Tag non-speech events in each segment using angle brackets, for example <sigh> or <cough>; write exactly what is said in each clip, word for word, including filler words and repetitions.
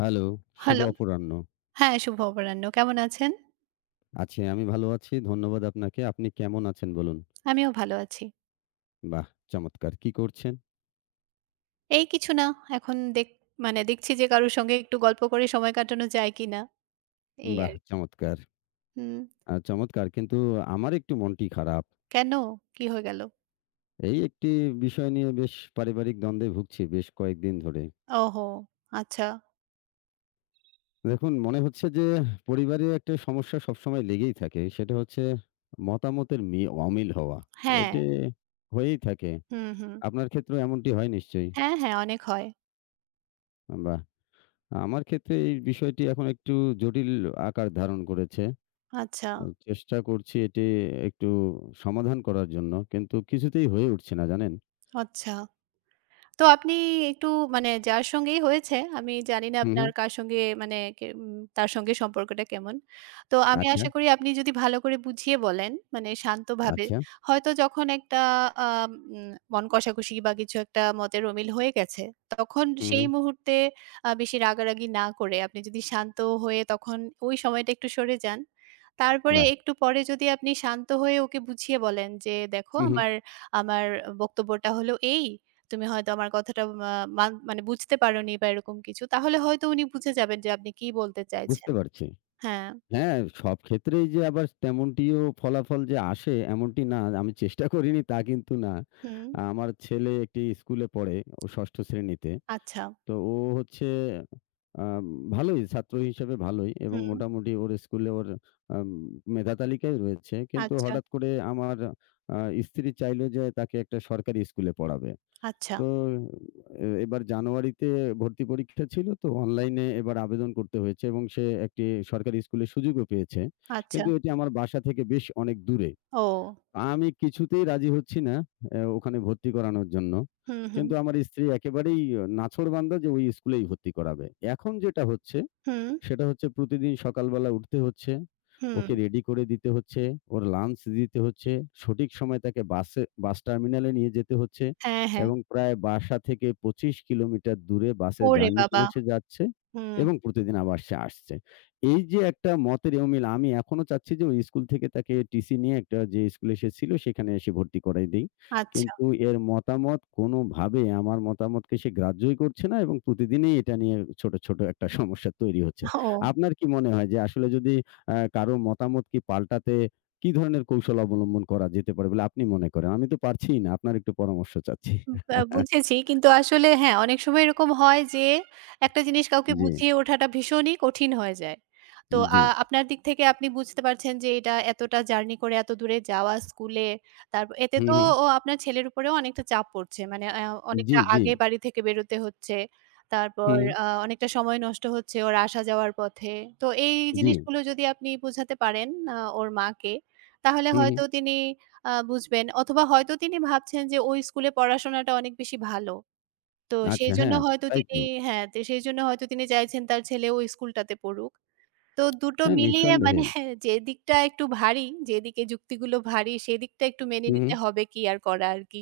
Hello, শুভ hello. অপরাহ্ন। হ্যাঁ, শুভ অপরাহ্ন। কেমন আছেন? আছি, আমি ভালো আছি। ধন্যবাদ আপনাকে। আপনি কেমন আছেন বলুন? আমিও ভালো আছি। বাহ! চমৎকার। কি করছেন? এই কিছু না। এখন দেখ মানে দেখছি যে কারোর সঙ্গে একটু গল্প করে সময় কাটানো যায় কিনা। এই বাহ! আর কি। চমৎকার। হুম। আ চমৎকার। কিন্তু আমার একটু মনটি খারাপ। কেন? কি হয়ে গেল? এই একটি বিষয় নিয়ে বেশ পারিবারিক দ্বন্দ্বে ভুগছি বেশ কয়েকদিন ধরে। ওহো! আচ্ছা। দেখুন মনে হচ্ছে যে পরিবারে একটা সমস্যা সবসময় লেগেই থাকে। সেটা হচ্ছে মতামতের মি অমিল হওয়া। হ্যাঁ। এটি হয়েই থাকে। হুম, হুম। আপনার ক্ষেত্রেও এমনটি হয় নিশ্চয়ই? হ্যাঁ, হ্যাঁ অনেক হয়। বাহ! আমার ক্ষেত্রে এই বিষয়টি এখন একটু জটিল আকার ধারণ করেছে। আচ্ছা, আ চেষ্টা করছি এটি একটু সমাধান করার জন্য। কিন্তু কিছুতেই হয়ে উঠছে না জানেন? আচ্ছা। তো আপনি একটু মানে যার সঙ্গেই হয়েছে, আমি জানি না হু, হু। আপনার কার সঙ্গে মানে কে উম তার সঙ্গে সম্পর্কটা কেমন। তো আমি আচ্ছা, আশা করি আপনি যদি ভালো করে বুঝিয়ে বলেন, মানে শান্তভাবে, আচ্ছা। হয়তো যখন একটা আ উম মন কষাকষি বা কিছু একটা মতের অমিল হয়ে গেছে, তখন হু, সেই হু। মুহূর্তে আ বেশি রাগারাগি না করে আপনি যদি শান্ত হয়ে তখন ওই সময়টা একটু সরে যান। তারপরে বাহ! একটু পরে যদি আপনি শান্ত হয়ে ওকে বুঝিয়ে বলেন যে, "দেখো হু, হু। আমার, আমার বক্তব্যটা হলো এই। তুমি হয়তো আমার কথাটা মা মান মানে বুঝতে পারোনি বা এরকম কিছু। তাহলে হয়তো উনি বুঝে যাবেন যে আপনি কি বলতে চাইছেন। বুঝতে পারছি। হ্যাঁ, হ্যাঁ, সব ক্ষেত্রেই যে আবার তেমনটিও ফলাফল যে আসে এমনটি না। আমি চেষ্টা করিনি তা কিন্তু না। হুম, আমার ছেলে একটি স্কুলে পড়ে, ও ৬ষ্ঠ শ্রেণীতে। আচ্ছা, তো ও হচ্ছে আম ভালোই ছাত্র হিসেবে ভালোই এবং হুম, মোটামুটি ওর স্কুলে ওর আম মেধা তালিকায় রয়েছে। কিন্তু আচ্ছা, হঠাৎ করে আমার আ স্ত্রী চাইলো যে তাকে একটা সরকারি স্কুলে পড়াবে। আচ্ছা, তো এ এবার জানুয়ারিতে ভর্তি পরীক্ষা ছিল তো অনলাইনে এবার আবেদন করতে হয়েছে এবং সে একটি সরকারি স্কুলের সুযোগও পেয়েছে। আচ্ছা। কিন্তু এটি আমার বাসা থেকে বেশ অনেক দূরে। ও! আমি কিছুতেই রাজি হচ্ছি না অ্যা ওখানে ভর্তি করানোর জন্য। হুম, হুম, কিন্তু আমার স্ত্রী একেবারেই নাছোড়বান্দা যে ওই স্কুলেই ভর্তি করাবে। এখন যেটা হচ্ছে হুম, সেটা হচ্ছে প্রতিদিন সকালবেলা উঠতে হচ্ছে। হুম। ওকে রেডি করে দিতে হচ্ছে, ওর লাঞ্চ দিতে হচ্ছে, সঠিক সময়ে তাকে বাসে বাস টার্মিনালে নিয়ে যেতে হচ্ছে হ্যাঁ, হ্যাঁ। এবং প্রায় বাসা থেকে পঁচিশ কিলোমিটার দূরে বাসে ওরে জার্নি বাবা! করে সে যাচ্ছে হুম, এবং প্রতিদিন আবার সে আসছে। এই যে একটা মতের অমিল আমি এখনো চাচ্ছি যে ওই স্কুল থেকে তাকে টিসি নিয়ে একটা যে স্কুলে সে ছিল সেখানে এসে ভর্তি করাই দেই। আচ্ছা। কিন্তু এর মতামত কোনোভাবে আমার মতামতকে সে গ্রাহ্যই করছে না এবং প্রতিদিনই এটা নিয়ে ছোট, ছোট একটা সমস্যা তৈরি হচ্ছে। ও। আপনার কি মনে হয় যে আসলে যদি আ কারো মতামত কি পাল্টাতে কি ধরনের কৌশল অবলম্বন করা যেতে পারে বলে আপনি মনে করেন? আমি তো পারছিই না। আপনার একটু পরামর্শ চাচ্ছি। বা <laughs> বুঝেছি। কিন্তু আসলে হ্যাঁ, অনেক সময় এরকম হয় যে একটা জিনিস কাউকে জি, বুঝিয়ে ওঠাটা ভীষণই কঠিন হয়ে যায়। তো আ জি। আপনার দিক থেকে আপনি বুঝতে পারছেন যে এটা এতটা জার্নি করে এত দূরে যাওয়া স্কুলে, তারপ এতে হু, তো হু। ও আপনার ছেলের উপরেও অনেকটা চাপ পড়ছে। মানে আ অনেকটা জি, জি। আগে বাড়ি থেকে বেরোতে হচ্ছে। হু, তারপর হু। আ অনেকটা সময় নষ্ট হচ্ছে ওর আসা যাওয়ার পথে। তো এই জি। জিনিসগুলো যদি আপনি বুঝাতে পারেন আ ওর মাকে, তাহলে হু, হু। হয়তো তিনি আ বুঝবেন। অথবা হয়তো তিনি ভাবছেন যে ওই স্কুলে পড়াশোনাটা অনেক বেশি ভালো। তো আচ্ছা সেইজন্য হ্যাঁ, হয়তো তাই তিনি তো। হ্যাঁ, তো সেইজন্য হয়তো তিনি চাইছেন তার ছেলে ওই স্কুলটাতে পড়ুক। তো দুটো হ্যাঁ, মিলিয়ে মানে নিঃসন্দেহে। <laughs> যে দিকটা একটু ভারী, যেদিকে যুক্তিগুলো ভারী সেদিকটা একটু মেনে হু, হু। নিতে হবে কি আর করা আরকি।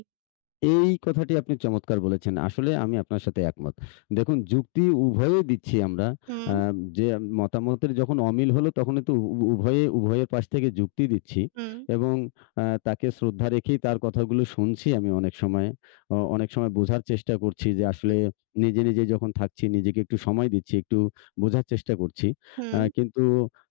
এই কথাটি আপনি চমৎকার বলেছেন। আসলে আমি আপনার সাথে একমত। দেখুন যুক্তি উভয়ে দিচ্ছি আমরা। হুম, আ যে মতামতের যখন অমিল হলো তখনই তো উ উ- উভয়ে উভয়ের পাশ থেকে যুক্তি দিচ্ছি হুম, এবং আ তাকে শ্রদ্ধা রেখেই তার কথাগুলো শুনছি আমি অনেক সময়। অ অনেক সময় বোঝার চেষ্টা করছি যে হুম, আসলে নিজে, নিজে যখন থাকছি নিজেকে একটু সময় দিচ্ছি, একটু বোঝার চেষ্টা করছি। আ হুম, কিন্তু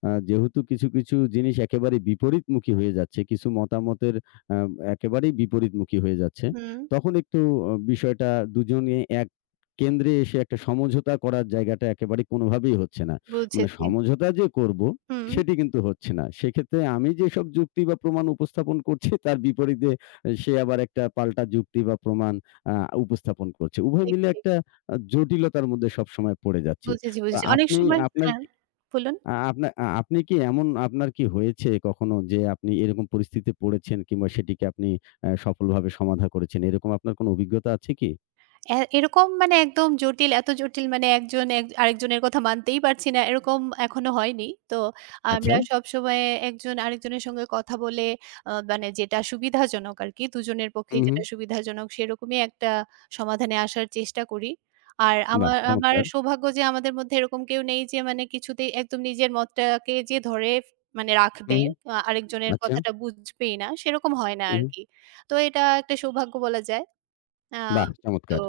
আ যেহেতু কিছু, কিছু জিনিস একেবারে বিপরীতমুখী হয়ে যাচ্ছে, কিছু মতামতের আ একেবারেই বিপরীতমুখী হয়ে যাচ্ছে। হুম তখন একটু অ বিষয়টা দুজনে এক কেন্দ্রে এসে একটা সমঝোতা করার জায়গাটা একেবারে কোনোভাবেই হচ্ছে না। মানে বুঝেছি। সমঝোতা যে করব, হুম, সেটি কিন্তু হচ্ছে না। সেক্ষেত্রে আমি যেসব যুক্তি বা প্রমাণ উপস্থাপন করছি তার বিপরীতে এ সে আবার একটা পাল্টা যুক্তি বা প্রমাণ আ উপস্থাপন করছে। উভয় ঠিক, মিলে ঠিক। একটা আ জটিলতার মধ্যে সবসময় পড়ে যাচ্ছি। বুঝেছি, তো বুঝেছি। অনেক আপনি সময় আপনার হ্যাঁ, বলুন। আ আপনা আ আপনি কি এমন আপনার কি হয়েছে কখনো যে আপনি এরকম পরিস্থিতিতে পড়েছেন কিংবা সেটিকে আপনি আ সফলভাবে সমাধা করেছেন? এরকম আপনার কোনো অভিজ্ঞতা আছে কি? এ এরকম মানে একদম জটিল, এত জটিল মানে একজন এক আরেকজনের কথা মানতেই পারছি না এরকম এখনো হয়নি। তো আচ্ছা। আমরা সবসময় একজন আরেকজনের সঙ্গে কথা বলে আ মানে যেটা সুবিধাজনক আরকি দুজনের পক্ষেই হুম, হুম। যেটা সুবিধাজনক সেরকমই একটা সমাধানে আসার চেষ্টা করি। আর বাহ! আমার আমার চমৎকার। সৌভাগ্য যে আমাদের মধ্যে এরকম কেউ নেই যে মানে কিছুতেই একদম নিজের মতটাকে যে ধরে মানে রাখবে হুম, হুম। আ আরেকজনের আচ্ছা। কথাটা বুঝবেই না সেরকম হয় না হুম, হুম। আরকি। তো এটা একটা সৌভাগ্য বলা যায়। আ বাহ! তো চমৎকার।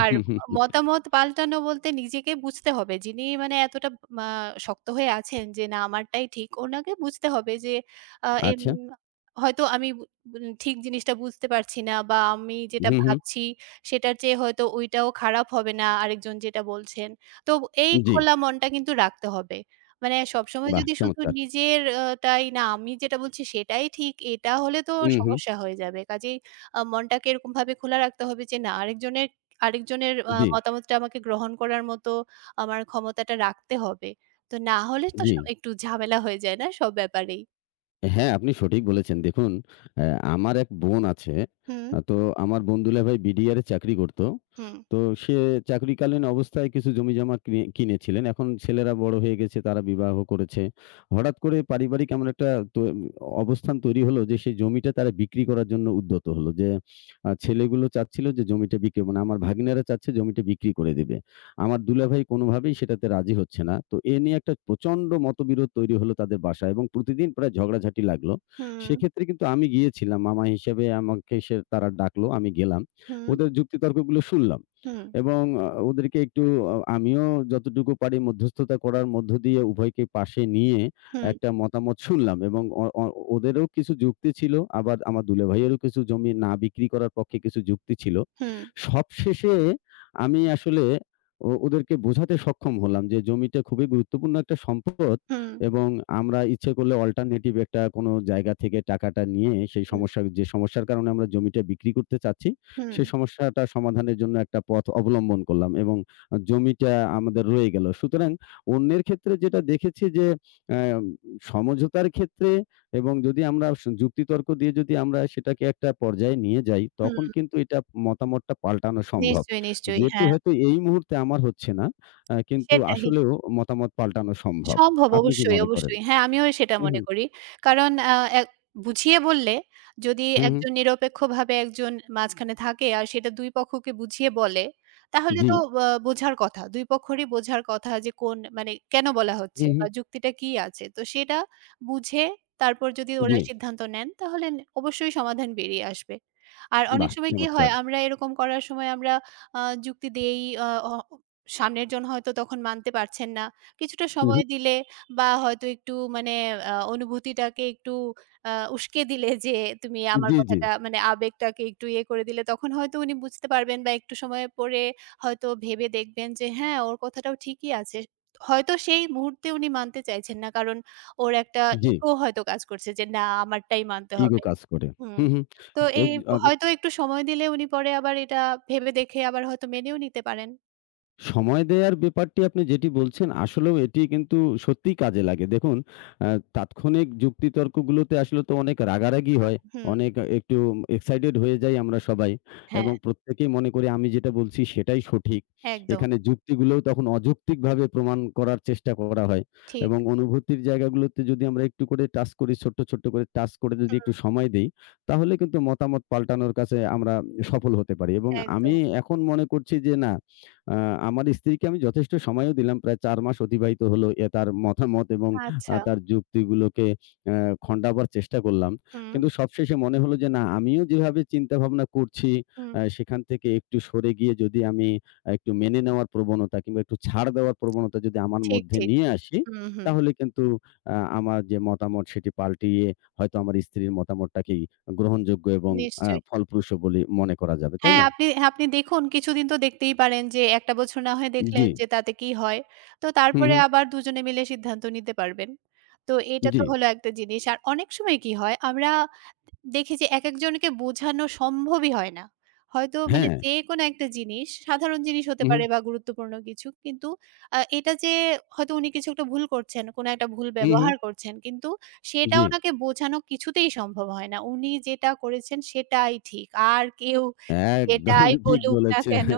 আর মতামত পাল্টানো বলতে নিজেকে বুঝতে হবে। যিনি মানে এতটা মা শক্ত হয়ে আছেন যে না আমারটাই ঠিক, উনাকে বুঝতে হবে যে আ এম আচ্ছা। হয়তো আমি বু বু- ঠিক জিনিসটা বুঝতে পারছি না বা আমি যেটা হুম, হুম। ভাবছি সেটার চেয়ে হয়তো ওইটাও খারাপ হবে না আরেকজন যেটা বলছেন। তো এই জি। খোলা মনটা কিন্তু রাখতে হবে। মানে সবসময় বাহ! যদি শুধু চমৎকার। নিজের আ টাই না আমি যেটা বলছি সেটাই ঠিক এটা হলে তো হুম, হুম। সমস্যা হয়ে যাবে। কাজেই আ মনটাকে এরকমভাবে খোলা রাখতে হবে যে না আরেকজনের আরেকজনের আ জি, হুম। মতামতটা আমাকে গ্রহণ করার মতো আমার ক্ষমতাটা রাখতে হবে। তো না হলে তো জি। স একটু ঝামেলা হয়ে যায় না সব ব্যাপারেই? হ্যাঁ, আপনি সঠিক বলেছেন। দেখুন, অ্যা আমার এক বোন আছে। হুম, আ তো আমার বোন দুলাভাই বিডিআর এ চাকরি করত। হুম, তো সে চাকরিকালীন অবস্থায় কিছু জমিজমা কিনে কিনেছিলেন। এখন ছেলেরা বড় হয়ে গেছে, তারা বিবাহ করেছে। হঠাৎ করে পারিবারিক এমন একটা তো অবস্থান তৈরি হলো যে, সেই জমিটা তারা বিক্রি করার জন্য উদ্যত হলো। যে আ ছেলেগুলো চাচ্ছিল যে জমিটা বিক্রি মানে আমার ভাগিনারা চাচ্ছে জমিটা বিক্রি করে দিবে। আমার দুলাভাই কোনোভাবেই সেটাতে রাজি হচ্ছে না। তো এ নিয়ে একটা প্রচন্ড মতবিরোধ তৈরি হলো তাদের বাসায় এবং প্রতিদিন প্রায় ঝগড়াঝাটি লাগলো। হুম, সেক্ষেত্রে কিন্তু আমি গিয়েছিলাম মামা হিসেবে আমাকে সে তারা ডাকলো, আমি গেলাম। হুম, ওদের যুক্তিতর্কগুলো শুনলাম হুম, এবং আ ওদেরকে একটু আ আমিও যতটুকু পারি মধ্যস্থতা করার মধ্য দিয়ে উভয়কে পাশে নিয়ে হুম, একটা মতামত শুনলাম এবং অ অ ওদেরও কিছু যুক্তি ছিল, আবার আমার দুলাভাইয়েরও কিছু জমি না বিক্রি করার পক্ষে কিছু যুক্তি ছিল। হুম, সবশেষে আমি আসলে ও ওদেরকে বোঝাতে সক্ষম হলাম যে জমিটা খুবই গুরুত্বপূর্ণ একটা সম্পদ হুম, এবং আমরা ইচ্ছে করলে অল্টারনেটিভ একটা কোনো জায়গা থেকে টাকাটা নিয়ে সেই হুম, সমস্যা যে সমস্যার কারণে আমরা জমিটা বিক্রি করতে চাচ্ছি, হুম, সেই সমস্যাটা সমাধানের জন্য একটা পথ অবলম্বন করলাম এবং আ জমিটা আমাদের রয়ে গেল। সুতরাং অন্যের ক্ষেত্রে যেটা দেখেছি যে অ্যাম সমঝোতার ক্ষেত্রে এবং যদি আমরা স যুক্তিতর্ক দিয়ে যদি আমরা সেটাকে একটা পর্যায়ে নিয়ে যাই, তখন হুম। কিন্তু এটা মতামতটা পাল্টানো সম্ভব। নিশ্চয়ই, নিশ্চয়ই। যেটি হ্যাঁ, হয়তো এই মুহূর্তে আমার হচ্ছে না। আ কিন্তু সেটাই। আসলেও মতামত পাল্টানো সম্ভব। সম্ভব আপনি কি অবশ্যই, মনে করেন? অবশ্যই। হ্যাঁ, আমিও সেটা হু, হু, মনে করি। কারণ আ এক বুঝিয়ে বললে যদি হু, হু। একজন নিরপেক্ষভাবে একজন মাঝখানে থাকে আর সেটা দুই পক্ষকে বুঝিয়ে বলে, তাহলে জি। তো আ বোঝার কথা। দুই পক্ষেরই বোঝার কথা যে কোন মানে কেন বলা হু, হচ্ছে হু। বা যুক্তিটা কি আছে। তো সেটা বুঝে তারপর যদি জি। ওরা সিদ্ধান্ত নেন তাহলে নে অবশ্যই সমাধান বেরিয়ে আসবে। আর অনেক বাহ! সময় কি হয় চমৎকার। আমরা এরকম করার সময় আমরা আ যুক্তি দেই আ অ সামনের জন হয়তো তখন মানতে পারছেন না। কিছুটা হু, হু। সময় দিলে বা হয়তো একটু মানে আ অনুভূতিটাকে একটু আ উস্কে দিলে যে তুমি আমার জি, জি, কথাটা মানে আবেগটাকে একটু ইয়ে করে দিলে তখন হয়তো উনি বুঝতে পারবেন বা একটু সময় পরে হয়তো ভেবে দেখবেন যে হ্যাঁ, ওর কথাটাও ঠিকই আছে। হয়তো সেই মুহূর্তে উনি মানতে চাইছেন না। কারণ ওর একটা জি। ইগো হয়তো কাজ করছে যে না আমারটাই মানতে ইগো হবে। কাজ করে। হুম। হু, হু। তো এই এর আ হয়তো একটু সময় দিলে উনি পরে আবার এটা ভেবে দেখে আবার হয়তো মেনেও নিতে পারেন। সময় দেয়ার ব্যাপারটি আপনি যেটি বলছেন, আসলেও এটি কিন্তু সত্যিই কাজে লাগে। দেখুন, আ তাৎক্ষণিক যুক্তিতর্কগুলোতে আসলে তো অনেক রাগারাগি হয়। হুম, অনেক একটু এক্সাইটেড হয়ে যাই আমরা সবাই হ্যাঁ, এবং প্রত্যেকেই মনে করি আমি যেটা বলছি সেটাই সঠিক। একদম এখানে যুক্তিগুলোও তখন অযৌক্তিকভাবে প্রমাণ করার চেষ্টা করা হয় ঠিক। এবং অনুভূতির জায়গাগুলোতে যদি আমরা একটু করে টাচ করি, ছোট্ট, ছোট্ট করে টাচ করে যদি একটু হুম, সময় দেই, তাহলে কিন্তু মতামত পাল্টানোর কাছে আমরা সফল হতে পারি এবং আমি একদম। এখন মনে করছি যে না আ আমার স্ত্রীকে আমি যথেষ্ট সময়ও দিলাম। প্রায় চার মাস অতিবাহিত হলো। এ তার মতামত এবং আ আচ্ছা। তার যুক্তিগুলোকে অ্যা খন্ডাবার চেষ্টা করলাম। হুম, কিন্তু সবশেষে মনে হলো যে না, আমিও যেভাবে চিন্তাভাবনা করছি হুম। আ সেখান থেকে একটু সরে গিয়ে যদি আমি একটু মেনে নেওয়ার প্রবণতা কিংবা একটু ছাড় দেওয়ার প্রবণতা যদি আমার ঠিক, মধ্যে ঠিক। নিয়ে আসি, হুম, হুম। তাহলে কিন্তু আ আমার যে মতামত সেটি পাল্টিয়ে হয়তো আমার স্ত্রীর মতামতটাকেই গ্রহণযোগ্য এবং আ নিশ্চয়ই। ফলপ্রসূ বলে মনে করা যাবে। তাই হ্যাঁ, না? আপনি আপনি দেখুন কিছুদিন তো দেখতেই পারেন যে এক টা বছর না হয়ে জি। দেখলেন যে তাতে কি হয়। তো হু, তারপরে হু। আবার দুজনে মিলে সিদ্ধান্ত নিতে পারবেন। তো এটা জি। তো হলো একটা জিনিস। আর অনেক সময় কি হয় আমরা দেখি যে একেকজনকে বোঝানো সম্ভবই হয় না। হয়তো মানে হ্যাঁ। যেকোনো একটা জিনিস, সাধারণ জিনিস হতে হু, হু, পারে বা গুরুত্বপূর্ণ কিছু। কিন্তু আ এটা যে হয়তো উনি কিছু একটা ভুল করছেন, কোনো একটা ভুল হু, হু, ব্যবহার করছেন। কিন্তু সেটা জি। উনাকে বোঝানো কিছুতেই সম্ভব হয় না। উনি যেটা করেছেন সেটাই ঠিক। আর কেউ একদম যেটাই <laughs> ঠিক বলুক না বলেছে। কেন,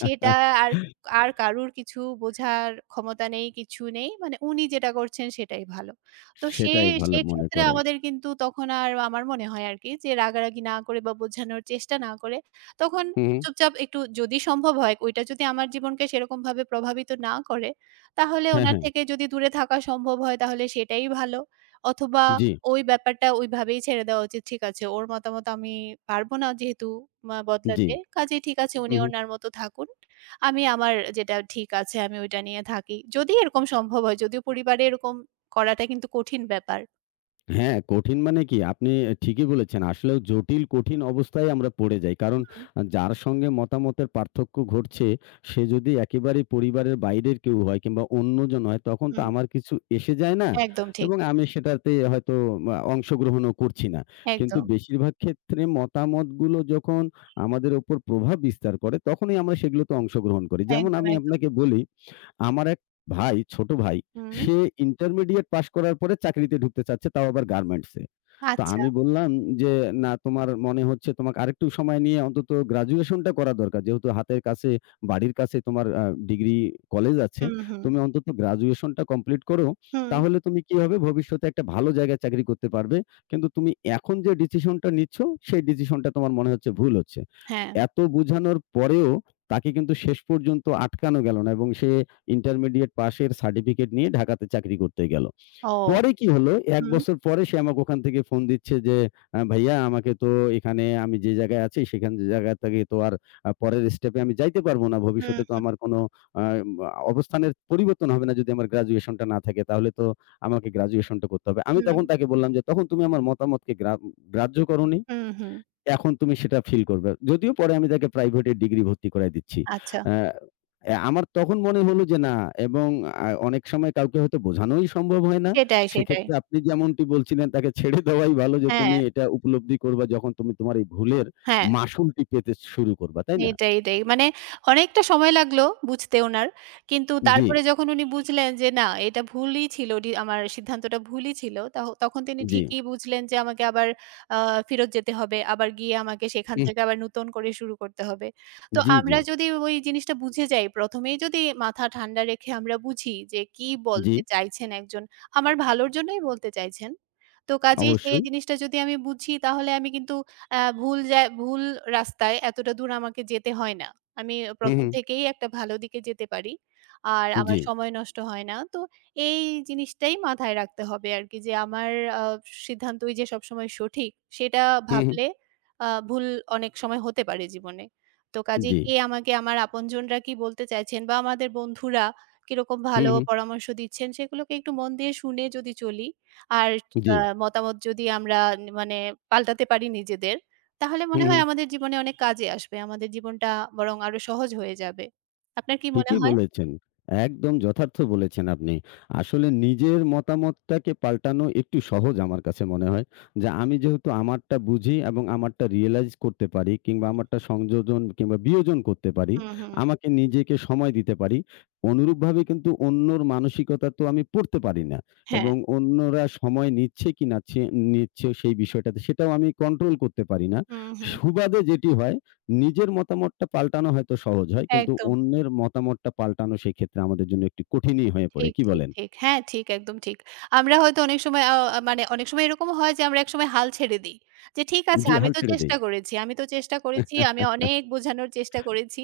সেটা আর আর কারুর কিছু বোঝার ক্ষমতা নেই, কিছু নেই। মানে উনি যেটা করছেন সেটাই ভালো। তো সে সেটাই ভালো মনে সেক্ষেত্রে করে। আমাদের কিন্তু তখন আর আমার মনে হয় আরকি যে রাগারাগি না করে বা বোঝানোর চেষ্টা না করে, তখন হু, হু। চুপচাপ একটু যদি সম্ভব হয় ওইটা যদি আমার জীবনকে সেরকমভাবে প্রভাবিত না করে, তাহলে হ্যাঁ, ওনার হ্যাঁ। থেকে যদি দূরে থাকা সম্ভব হয় তাহলে সেটাই ভালো। অথবা জি, ওই ব্যাপারটা ওইভাবেই ছেড়ে দেওয়া উচিত। ঠিক আছে, ওর মতামত আমি পারব না যেহেতু মা জি। বদলাতে। কাজেই ঠিক আছে হু, উনি হু। ওনার মতো থাকুন। আমি আমার যেটা ঠিক আছে আমি ওইটা নিয়ে থাকি। যদি এরকম সম্ভব হয়, যদিও পরিবারে এরকম করাটা কিন্তু কঠিন ব্যাপার। হ্যাঁ, কঠিন মানে কি? আপনি ঠিকই বলেছেন। আসলেও জটিল কঠিন অবস্থায় আমরা পড়ে যাই। কারণ হুম, আ যার সঙ্গে মতামতের পার্থক্য ঘটছে, সে যদি একেবারেই পরিবারের বাইরের কেউ হয় কিংবা অন্যজন হয়, তখন তো হুম। আমার কিছু এসে যায় না একদম ঠিক। এবং আমি সেটাতে হয়তো আ অংশগ্রহণও করছি না। কিন্তু একদম, বেশিরভাগ ক্ষেত্রে মতামতগুলো যখন আমাদের উপর প্রভাব বিস্তার করে, তখনই আমরা সেগুলোতে অংশগ্রহণ করি। যেমন একদম, আমি একদম। আপনাকে বলি আমার এক ভাই, ছোট ভাই, হুম, সে ইন্টারমিডিয়েট পাস করার পরে চাকরিতে ঢুকতে চাচ্ছে তাও আবার গার্মেন্টস এ। তো আচ্ছা। আমি বললাম যে, "না তোমার মনে হচ্ছে তোমাকে আরেকটু সময় নিয়ে অন্তত গ্র্যাজুয়েশনটা করা দরকার। যেহেতু হাতের কাছে, বাড়ির কাছে তোমার আ ডিগ্রি কলেজ আছে। হুম, হুম, তুমি অন্তত গ্র্যাজুয়েশনটা কমপ্লিট করো। হুম। তাহলে তুমি কি হবে ভবিষ্যতে একটা ভালো জায়গায় চাকরি করতে পারবে। কিন্তু তুমি এখন যে ডিসিশনটা নিচ্ছ, সেই ডিসিশনটা তোমার মনে হচ্ছে ভুল হচ্ছে।" হ্যাঁ। এত বুঝানোর পরেও তাকে কিন্তু শেষ পর্যন্ত আটকানো গেল না এবং সে ইন্টারমিডিয়েট পাসের সার্টিফিকেট নিয়ে ঢাকাতে চাকরি করতে গেল। ও! পরে কি হলো, এক হুম, বছর পরে সে আমাকে ওখান থেকে ফোন দিচ্ছে যে, আ "ভাইয়া আমাকে তো এখানে আমি যে জায়গায় আছি সেখান যে জায়গা থেকে তো আর আ পরের স্টেপে আমি যাইতে পারব না। হুম, ভবিষ্যতে তো আমার কোনো আ অবস্থানের পরিবর্তন হবে না যদি আমার গ্র্যাজুয়েশনটা না থাকে। তাহলে তো আমাকে গ্র্যাজুয়েশনটা করতে হবে।" আমি হুম, তখন তাকে বললাম যে, "তখন তুমি আমার মতামতকে গ্রা গ্রাহ্য করোনি। হুম, হুম। এখন তুমি সেটা ফিল করবে।" যদিও পরে আমি তাকে প্রাইভেটে ডিগ্রি ভর্তি করায় দিচ্ছি। আচ্ছা। অ্যা অ্যা আমার তখন মনে হলো যে না এবং আ অনেক সময় কাউকে হয়তো বোঝানোই সম্ভব হয় না। সেটাই, সেটাই। সেক্ষেত্রে আপনি যেমনটি বলছিলেন তাকে ছেড়ে দেওয়াই ভালো যে হ্যাঁ, তুমি এটা উপলব্ধি করবা যখন তুমি তোমার এই ভুলের হ্যাঁ। মাসুলটি পেতে শুরু করবা। তাই না? এটাই, এটাই। মানে অনেকটা সময় লাগলো বুঝতে উনার। কিন্তু জি, তারপরে যখন উনি বুঝলেন যে না এটা ভুলই ছিল, ডি আমার সিদ্ধান্তটা ভুলই ছিল। তাহ তখন তিনি জি। ঠিকই বুঝলেন যে আমাকে আবার আ ফেরত যেতে হবে। আবার গিয়ে আমাকে সেখান হুম, থেকে আবার নূতন করে শুরু করতে হবে। তো জি, আমরা জি, যদি ওই জিনিসটা বুঝে যাই, প্রথম এই যদি মাথা ঠান্ডা রেখে আমরা বুঝি যে কি জি। বলতে চাইছেন একজন, আমার ভালোর জন্যই বলতে চাইছেন। তো কাজেই সেই অবশ্যই। জিনিসটা যদি আমি বুঝি তাহলে আমি কিন্তু আ ভুল জায় ভুল রাস্তায় এতটা দূর আমাকে যেতে হয় না। আমি হু, প্রথম হু। থেকেই একটা ভালো দিকে যেতে পারি। আর জি। আমার সময় নষ্ট হয় না। তো এই জিনিসটাই মাথায় রাখতে হবে আরকি যে আমার আ সিদ্ধান্তই যে সবসময় সঠিক সেটা হু, হু। ভাবলে আ ভুল অনেক সময় হতে পারে জীবনে। তো কাজেই জি। কে আমাকে আমার আপনজনরা কি বলতে চাইছেন বা আমাদের বন্ধুরা কিরকম হু, ভালো হু। পরামর্শ দিচ্ছেন সেগুলোকে একটু মন দিয়ে শুনে যদি চলি আর জি। আ মতামত যদি আমরা মানে পাল্টাতে পারি নিজেদের তাহলে হু, মনে হু। হয় আমাদের জীবনে অনেক কাজে আসবে। আমাদের জীবনটা বরং আরো সহজ হয়ে যাবে। আপনার কি মনে ঠিকই হয়? বলেছেন। একদম যথার্থ বলেছেন আপনি। আসলে নিজের মতামতটাকে পাল্টানো একটু সহজ আমার কাছে মনে হয়। যে আমি যেহেতু আমারটা বুঝি এবং আমারটা রিয়ালাইজ করতে পারি কিংবা আমারটা সংযোজন কিংবা বিয়োজন করতে পারি। হুম, হুম। আমাকে নিজেকে সময় দিতে পারি। অনুরূপভাবে কিন্তু অন্যর মানসিকতা তো আমি পড়তে পারি না। হ্যাঁ। এবং অন্যরা সময় নিচ্ছে কি নাচ্ছে নিচ্ছে সেই বিষয়টাতে সেটাও আমি কন্ট্রোল করতে পারি না। হুম, হুম। সুবাদে যেটি হয় নিজের মতামতটা পাল্টানো হয়তো সহজ হয়। কিন্তু একদম। অন্যের মতামতটা পাল্টানো সেক্ষেত্রে আমাদের জন্য একটু কঠিনই হয়ে পড়ে। ঠিক, কি ঠিক, বলেন? ঠিক। হ্যাঁ, ঠিক, একদম ঠিক। আমরা হয়তো অনেক সময় আ আ, মানে অনেক সময় এরকমও হয় যে আমরা একসময় হাল ছেড়ে দেই। যে ঠিক আছে জি, আমি হাল তো ছেড়ে দেই। চেষ্টা করেছি, আমি তো চেষ্টা করেছি, আমি অনেক <laughs> বোঝানোর চেষ্টা করেছি।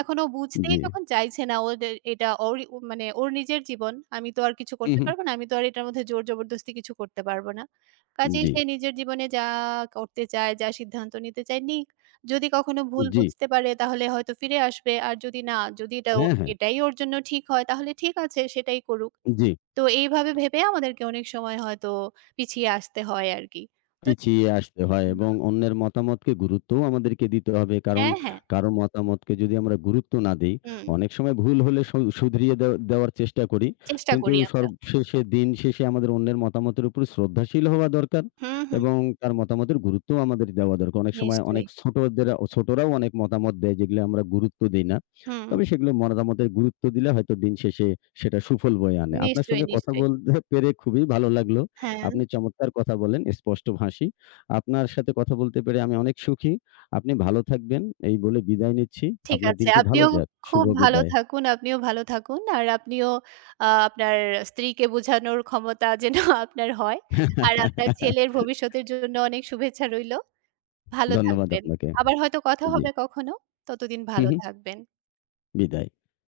এখন ও বুঝতেই জি। যখন চাইছে না ওর এটা ওরই মানে ওর নিজের জীবন। আমি তো আর কিছু হু, করতে হু। পারব না। আমি তো আর এটার মধ্যে জোর জবরদস্তি কিছু করতে পারব না। কাজেই জি, সে নিজের জীবনে যা করতে চায়, যা সিদ্ধান্ত নিতে চায় নিক। যদি কখনো ভুল জি। বুঝতে পারে তাহলে হয়তো ফিরে আসবে। আর যদি না, যদি এটা জি ও হ্যাঁ, হ্যাঁ। এটাই ওর জন্য ঠিক হয় তাহলে ঠিক আছে সেটাই করুক। জি। তো এইভাবে ভেবে আমাদেরকে অনেক সময় হয়তো পিছিয়ে আসতে হয় আরকি। তো পিছিয়ে আসতে হয় হুম। এবং অন্যের মতামতকে গুরুত্বও আমাদেরকে দিতে হবে। কারণ হ্যাঁ, হ্যাঁ। কারো মতামতকে যদি আমরা গুরুত্ব না দেই, হুম, অনেক সময় ভুল হলে সু শুধরিয়ে দেও দেওয়ার চেষ্টা করি। চেষ্টা কিন্তু করি আমরা। সবশেষে দিন শেষে আমাদের অন্যের মতামতের উপর শ্রদ্ধাশীল হওয়া দরকার হুম, হুম। এবং তার মতামতের গুরুত্বও আমাদের দেওয়া দরকার। অনেক সময় নিশ্চয়ই। অনেক ছোটদের ছোটরাও অনেক মতামত দেয় যেগুলো আমরা গুরুত্ব দেই না। হুম। তবে সেগুলো মতামতের গুরুত্ব দিলে হয়তো দিন শেষে সেটা সুফল বয়ে আনে। আপনার নিশ্চয়ই, সঙ্গে কথা নিশ্চয়ই। বলতে পেরে খুবই ভালো লাগলো। হ্যাঁ, আপনি চমৎকার কথা বলেন, স্পষ্টভাষী। আপনার সাথে কথা বলতে পেরে আমি অনেক সুখী। আপনি ভালো থাকবেন এই বলে বিদায় নিচ্ছি। ঠিক আপনার আছে। দিনটি ভালো আপনিও যাক। শুভ খুব ভালো বিদায়। থাকুন, আপনিও ভালো থাকুন। আর আপনিও আ আপনার স্ত্রীকে বোঝানোর ক্ষমতা যেন <laughs> আপনার হয়। আর আপনার ছেলের <laughs> ভবিষ্যতের জন্য অনেক শুভেচ্ছা রইল। ভালো ধন্যবাদ থাকবেন। আপনাকে। আবার হয়তো কথা জি। হবে কখনো। ততদিন হু, ভালো হু। থাকবেন। বিদায়।